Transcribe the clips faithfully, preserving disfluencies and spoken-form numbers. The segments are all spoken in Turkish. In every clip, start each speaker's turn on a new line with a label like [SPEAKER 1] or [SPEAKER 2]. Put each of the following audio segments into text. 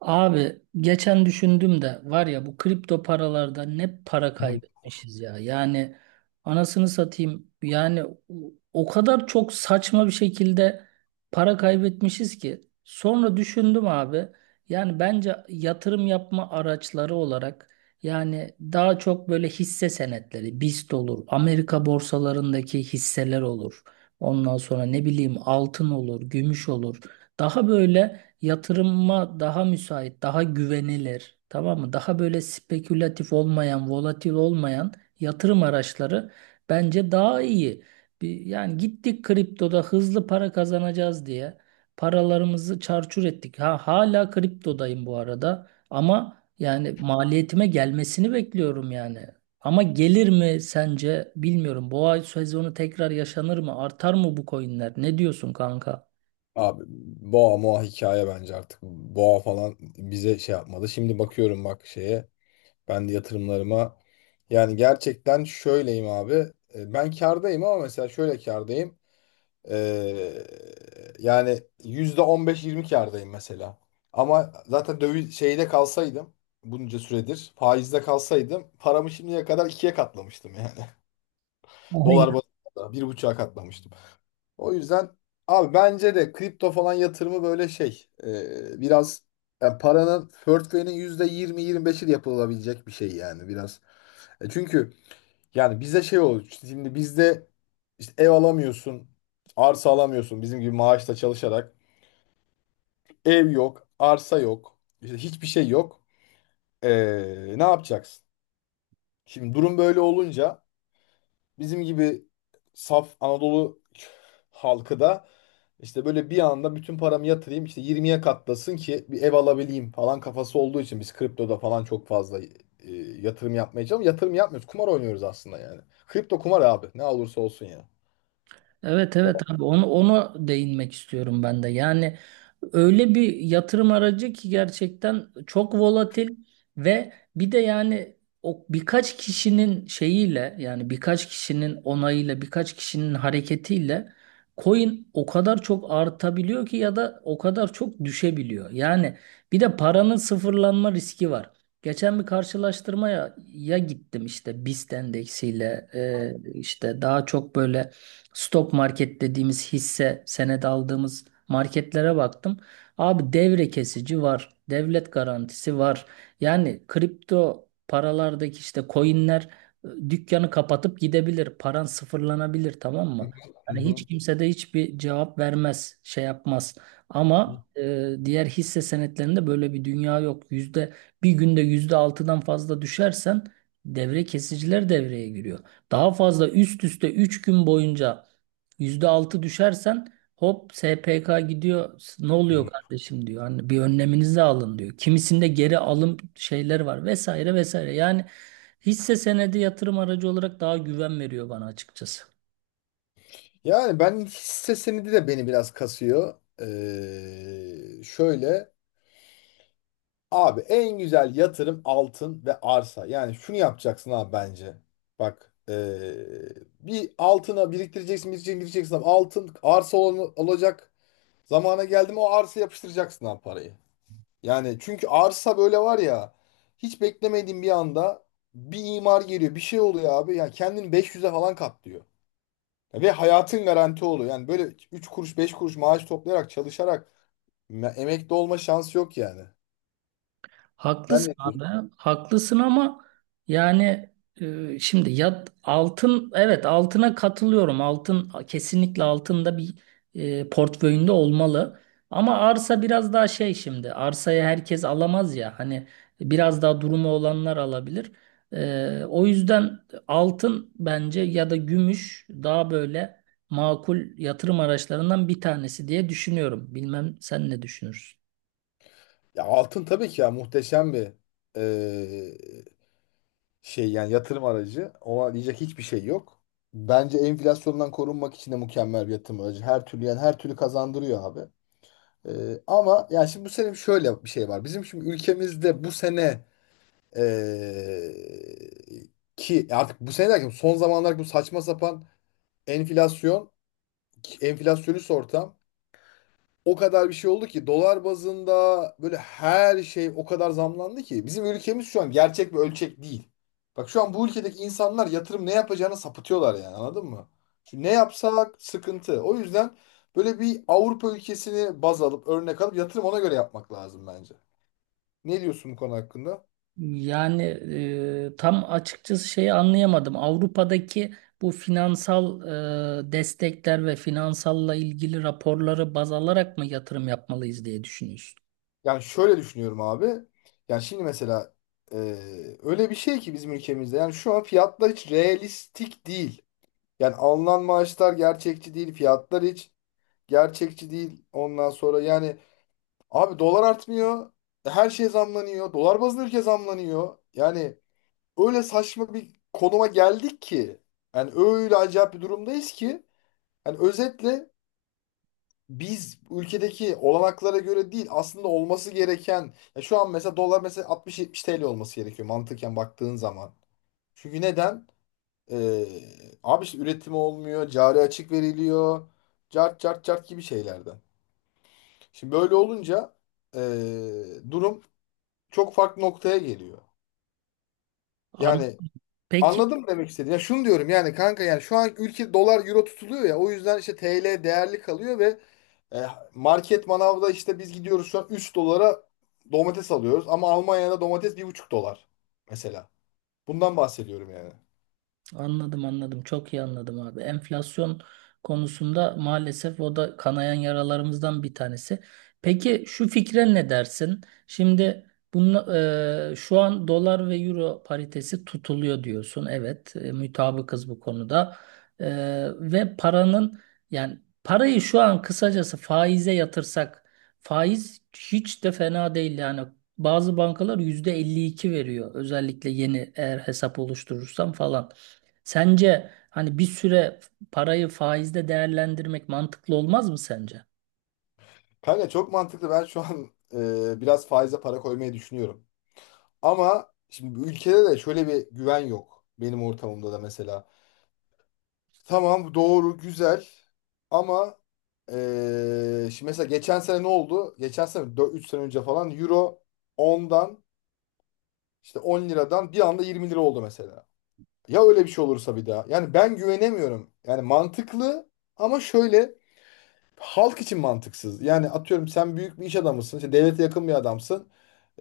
[SPEAKER 1] Abi geçen düşündüm de var ya, bu kripto paralarda ne para
[SPEAKER 2] Hı.
[SPEAKER 1] kaybetmişiz ya. Yani anasını satayım yani o o kadar çok saçma bir şekilde para kaybetmişiz ki. Sonra düşündüm abi, yani bence yatırım yapma araçları olarak, yani daha çok böyle hisse senetleri B I S T olur, Amerika borsalarındaki hisseler olur. Ondan sonra ne bileyim, altın olur, gümüş olur. Daha böyle yatırıma daha müsait, daha güvenilir, tamam mı? Daha böyle spekülatif olmayan, volatil olmayan yatırım araçları bence daha iyi. Bir, yani gittik kriptoda hızlı para kazanacağız diye paralarımızı çarçur ettik. Ha, hala kriptodayım bu arada, ama yani maliyetime gelmesini bekliyorum yani. Ama gelir mi sence bilmiyorum. Boğa sezonu tekrar yaşanır mı? Artar mı bu coinler? Ne diyorsun kanka?
[SPEAKER 2] Abi, boğa moğa hikaye bence artık. Boğa falan bize şey yapmadı. Şimdi bakıyorum bak şeye. Ben de yatırımlarıma. Yani gerçekten şöyleyim abi. E, Ben kârdayım ama mesela şöyle kârdayım. Ee, yani yüzde on beş yirmi kârdayım mesela. Ama zaten döviz şeyde kalsaydım bunca süredir faizde kalsaydım paramı şimdiye kadar ikiye katlamıştım yani. Dolar bazında bir buçuğa katlamıştım. O yüzden abi bence de kripto falan yatırımı böyle şey e, biraz, yani paranın portföyünün yüzde yirmi 25i de yapılabilecek bir şey yani, biraz. E çünkü yani bize şey olur işte, şimdi bizde işte ev alamıyorsun, arsa alamıyorsun bizim gibi maaşla çalışarak. Ev yok, arsa yok, işte hiçbir şey yok. E, Ne yapacaksın? Şimdi durum böyle olunca bizim gibi saf Anadolu halkı da işte böyle bir anda bütün paramı yatırayım işte yirmiye katlasın ki bir ev alabileyim falan kafası olduğu için biz kriptoda falan çok fazla e, yatırım yapmaya çalışıyoruz. Yatırım yapmıyoruz. Kumar oynuyoruz aslında yani. Kripto kumar abi. Ne olursa olsun ya.
[SPEAKER 1] Evet, evet abi, onu onu değinmek istiyorum ben de. Yani öyle bir yatırım aracı ki gerçekten çok volatil, ve bir de yani o birkaç kişinin şeyiyle, yani birkaç kişinin onayıyla, birkaç kişinin hareketiyle coin o kadar çok artabiliyor ki, ya da o kadar çok düşebiliyor. Yani bir de paranın sıfırlanma riski var. Geçen bir karşılaştırmaya ya gittim, işte B I S T endeksiyle e, işte, daha çok böyle stok market dediğimiz hisse senedi aldığımız marketlere baktım. Abi devre kesici var. Devlet garantisi var. Yani kripto paralardaki işte coinler e, dükkanı kapatıp gidebilir. Paran sıfırlanabilir, tamam mı?
[SPEAKER 2] Hı
[SPEAKER 1] Yani hiç
[SPEAKER 2] hı.
[SPEAKER 1] kimse de hiçbir cevap vermez, şey yapmaz.
[SPEAKER 2] Hı.
[SPEAKER 1] Ama e, diğer hisse senetlerinde böyle bir dünya yok. Yüzde bir günde yüzde altıdan fazla düşersen devre kesiciler devreye giriyor. Daha fazla, üst üste üç gün boyunca yüzde altı düşersen, hop S P K gidiyor. Ne
[SPEAKER 2] Hı.
[SPEAKER 1] oluyor kardeşim diyor. Hani bir önleminizi alın diyor. Kimisinde geri alım şeyler var, vesaire vesaire. Yani hisse senedi yatırım aracı olarak daha güven veriyor bana açıkçası.
[SPEAKER 2] Yani ben hisse senedi de beni biraz kasıyor. Ee, şöyle. Abi, en güzel yatırım altın ve arsa. Yani şunu yapacaksın abi bence. Bak eee, bir altına biriktireceksin, biriktireceksin, biriktireceksin, abi. Altın arsa ol- olacak. Zamana geldi mi o arsa yapıştıracaksın abi parayı. Yani çünkü arsa böyle var ya, hiç beklemediğin bir anda bir imar geliyor, bir şey oluyor abi. Yani kendini beş yüze falan katlıyor. Ve hayatın garanti oluyor. Yani böyle üç kuruş beş kuruş maaş toplayarak çalışarak me- emekli olma şansı yok yani. Sen
[SPEAKER 1] Haklısın
[SPEAKER 2] ne.
[SPEAKER 1] abi, haklısın ama yani e, şimdi ya altın, evet altına katılıyorum. Altın kesinlikle altında bir e, portföyünde olmalı. Ama arsa biraz daha şey şimdi. Arsayı herkes alamaz ya. Hani biraz daha durumu olanlar alabilir. E, o yüzden altın, bence ya da gümüş, daha böyle makul yatırım araçlarından bir tanesi diye düşünüyorum. Bilmem sen ne düşünürsün?
[SPEAKER 2] Ya altın tabii ki, ya muhteşem bir eee, şey yani, yatırım aracı. Ona diyecek hiçbir şey yok. Bence enflasyondan korunmak için de mükemmel bir yatırım aracı. Her türlü yani, her türlü kazandırıyor abi. Eee, ama ya, şimdi bu sene şöyle bir şey var. Bizim şimdi ülkemizde bu sene eee, ki artık bu sene derken son zamanlar, bu saçma sapan enflasyon, enflasyonist ortam o kadar bir şey oldu ki dolar bazında böyle her şey o kadar zamlandı ki bizim ülkemiz şu an gerçek bir ölçek değil. Bak şu an bu ülkedeki insanlar yatırım ne yapacağını sapıtıyorlar yani, anladın mı? Şu, ne yapsak sıkıntı. O yüzden böyle bir Avrupa ülkesini baz alıp örnek alıp yatırım ona göre yapmak lazım bence. Ne diyorsun bu konu hakkında?
[SPEAKER 1] Yani e, tam açıkçası şeyi anlayamadım. Avrupa'daki bu finansal e, destekler ve finansalla ilgili raporları baz alarak mı yatırım yapmalıyız diye düşünüyorsun?
[SPEAKER 2] Yani şöyle düşünüyorum abi. Yani şimdi mesela, e, öyle bir şey ki bizim ülkemizde, yani şu an fiyatlar hiç realistik değil. Yani alınan maaşlar gerçekçi değil. Fiyatlar hiç gerçekçi değil. Ondan sonra yani abi, dolar artmıyor. Her şey zamlanıyor. Dolar bazlı ülke zamlanıyor. Yani öyle saçma bir konuma geldik ki. Yani öyle acayip bir durumdayız ki. Yani özetle biz ülkedeki olanaklara göre değil, aslında olması gereken. Ya, şu an mesela dolar mesela altmış yetmiş T L olması gerekiyor mantıken baktığın zaman. Çünkü neden? Ee, abi işte üretimi olmuyor, cari açık veriliyor, cart cart cart gibi şeylerden. Şimdi böyle olunca ee, durum çok farklı noktaya geliyor.
[SPEAKER 1] An-
[SPEAKER 2] Yani
[SPEAKER 1] Peki.
[SPEAKER 2] anladım demek istediğim. Ya şunu diyorum yani kanka, yani şu an ülke dolar euro tutuluyor ya, o yüzden işte T L değerli kalıyor ve e, market manavda işte biz gidiyoruz şu an üç dolara domates alıyoruz ama Almanya'da domates bir buçuk dolar mesela. Bundan bahsediyorum yani.
[SPEAKER 1] Anladım, anladım. Çok iyi anladım abi. Enflasyon konusunda maalesef o da kanayan yaralarımızdan bir tanesi. Peki şu fikre ne dersin? Şimdi bunu, e, şu an dolar ve euro paritesi tutuluyor diyorsun. Evet, e, mütabıkız bu konuda. E, Ve paranın, yani parayı şu an kısacası faize yatırsak, faiz hiç de fena değil yani. Bazı bankalar yüzde elli iki veriyor. Özellikle yeni eğer hesap oluşturursam falan. Sence hani bir süre parayı faizde değerlendirmek mantıklı olmaz mı sence?
[SPEAKER 2] Kanka çok mantıklı. Ben şu an e, biraz faize para koymayı düşünüyorum. Ama şimdi bu ülkede de şöyle bir güven yok. Benim ortamımda da mesela. Tamam, doğru, güzel, ama e, şimdi mesela geçen sene ne oldu? Geçen sene dört, üç sene önce falan euro ondan işte on liradan bir anda yirmi lira oldu mesela. Ya öyle bir şey olursa bir daha. Yani ben güvenemiyorum. Yani mantıklı ama şöyle, halk için mantıksız. Yani atıyorum, sen büyük bir iş adamısın. İşte devlete yakın bir adamsın.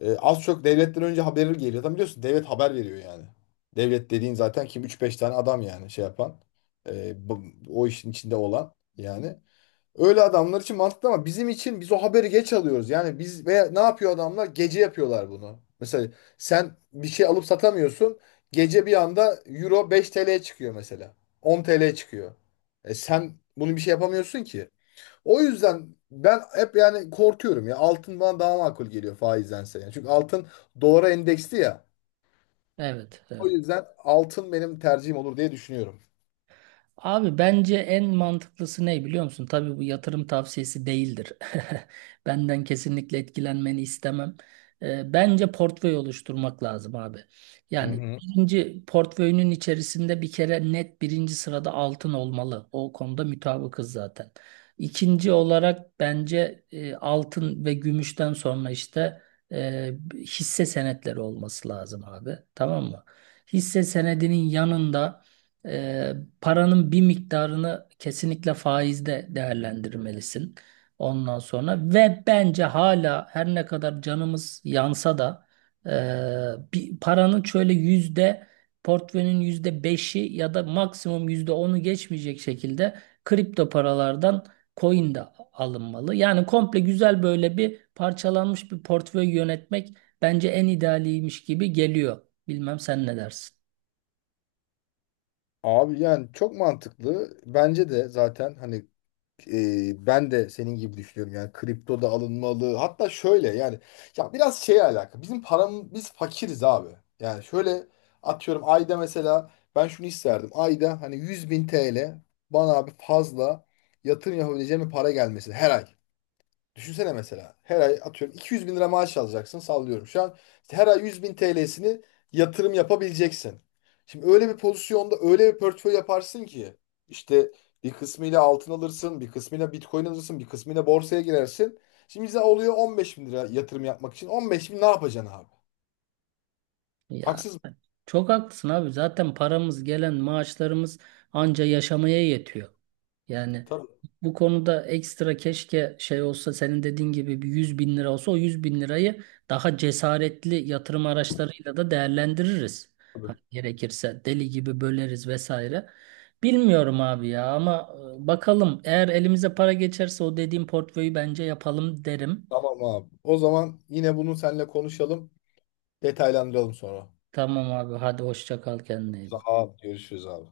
[SPEAKER 2] Ee, az çok devletten önce haberi geliyor. Zaten biliyorsun devlet haber veriyor yani. Devlet dediğin zaten kim, üç beş tane adam yani şey yapan. Ee, bu- O işin içinde olan yani. Öyle adamlar için mantıklı ama bizim için, biz o haberi geç alıyoruz. Yani biz, veya ne yapıyor adamlar? Gece yapıyorlar bunu. Mesela sen bir şey alıp satamıyorsun. Gece bir anda euro beş T L'ye çıkıyor mesela. on T L'ye çıkıyor. E sen bunu bir şey yapamıyorsun ki. O yüzden ben hep yani korkuyorum ya. Altın bana daha makul geliyor faizdense. Yani. Çünkü altın dolara endeksli ya.
[SPEAKER 1] Evet,
[SPEAKER 2] O
[SPEAKER 1] evet.
[SPEAKER 2] yüzden altın benim tercihim olur diye düşünüyorum.
[SPEAKER 1] Abi bence en mantıklısı ne biliyor musun? Tabii bu yatırım tavsiyesi değildir. Benden kesinlikle etkilenmeni istemem. Ee, bence portföy oluşturmak lazım abi.
[SPEAKER 2] Hı
[SPEAKER 1] Yani
[SPEAKER 2] hı.
[SPEAKER 1] birinci portföyünün içerisinde bir kere net birinci sırada altın olmalı. O konuda mutabıkız zaten. İkinci olarak bence e, altın ve gümüşten sonra işte e, hisse senetleri olması lazım abi. Tamam mı? Hisse senedinin yanında... e, paranın bir miktarını kesinlikle faizde değerlendirmelisin. Ondan sonra, ve bence hala her ne kadar canımız yansa da e, bir paranın şöyle yüzde portföyünün yüzde beşi ya da maksimum yüzde onu geçmeyecek şekilde kripto paralardan coin de alınmalı. Yani komple, güzel böyle bir parçalanmış bir portföy yönetmek bence en idealiymiş gibi geliyor. Bilmem sen ne dersin?
[SPEAKER 2] Abi yani çok mantıklı. Bence de zaten, hani e, ben de senin gibi düşünüyorum yani, kripto da alınmalı, hatta şöyle yani, ya biraz şeye alakalı, bizim param, biz fakiriz abi. Yani şöyle, atıyorum ayda mesela, ben şunu isterdim: ayda hani yüz bin T L bana abi, fazla yatırım yapabileceğim bir para gelmesi her ay. Düşünsene mesela, her ay atıyorum iki yüz bin lira maaş alacaksın, sallıyorum. Şu an işte her ay yüz bin T L'sini yatırım yapabileceksin. Şimdi öyle bir pozisyonda öyle bir portföy yaparsın ki işte bir kısmıyla altın alırsın, bir kısmıyla Bitcoin alırsın, bir kısmıyla borsaya girersin. Şimdi bize oluyor on beş bin lira yatırım yapmak için. on beş bin ne yapacaksın abi?
[SPEAKER 1] Ya
[SPEAKER 2] Haksız mı?
[SPEAKER 1] çok haklısın abi. Zaten paramız, gelen maaşlarımız anca yaşamaya yetiyor. Yani
[SPEAKER 2] Tabii.
[SPEAKER 1] bu konuda ekstra keşke şey olsa, senin dediğin gibi bir yüz bin lira olsa, o yüz bin lirayı daha cesaretli yatırım araçlarıyla da değerlendiririz. Hani
[SPEAKER 2] Tabii.
[SPEAKER 1] gerekirse deli gibi böleriz vesaire. Bilmiyorum abi ya, ama e, bakalım, eğer elimize para geçerse o dediğim portföyü bence yapalım derim.
[SPEAKER 2] Tamam abi. O zaman yine bunu seninle konuşalım. Detaylandıralım sonra.
[SPEAKER 1] Tamam abi, hadi hoşça kal, kendine iyi
[SPEAKER 2] Sağ
[SPEAKER 1] bak.
[SPEAKER 2] ol. Görüşürüz abi.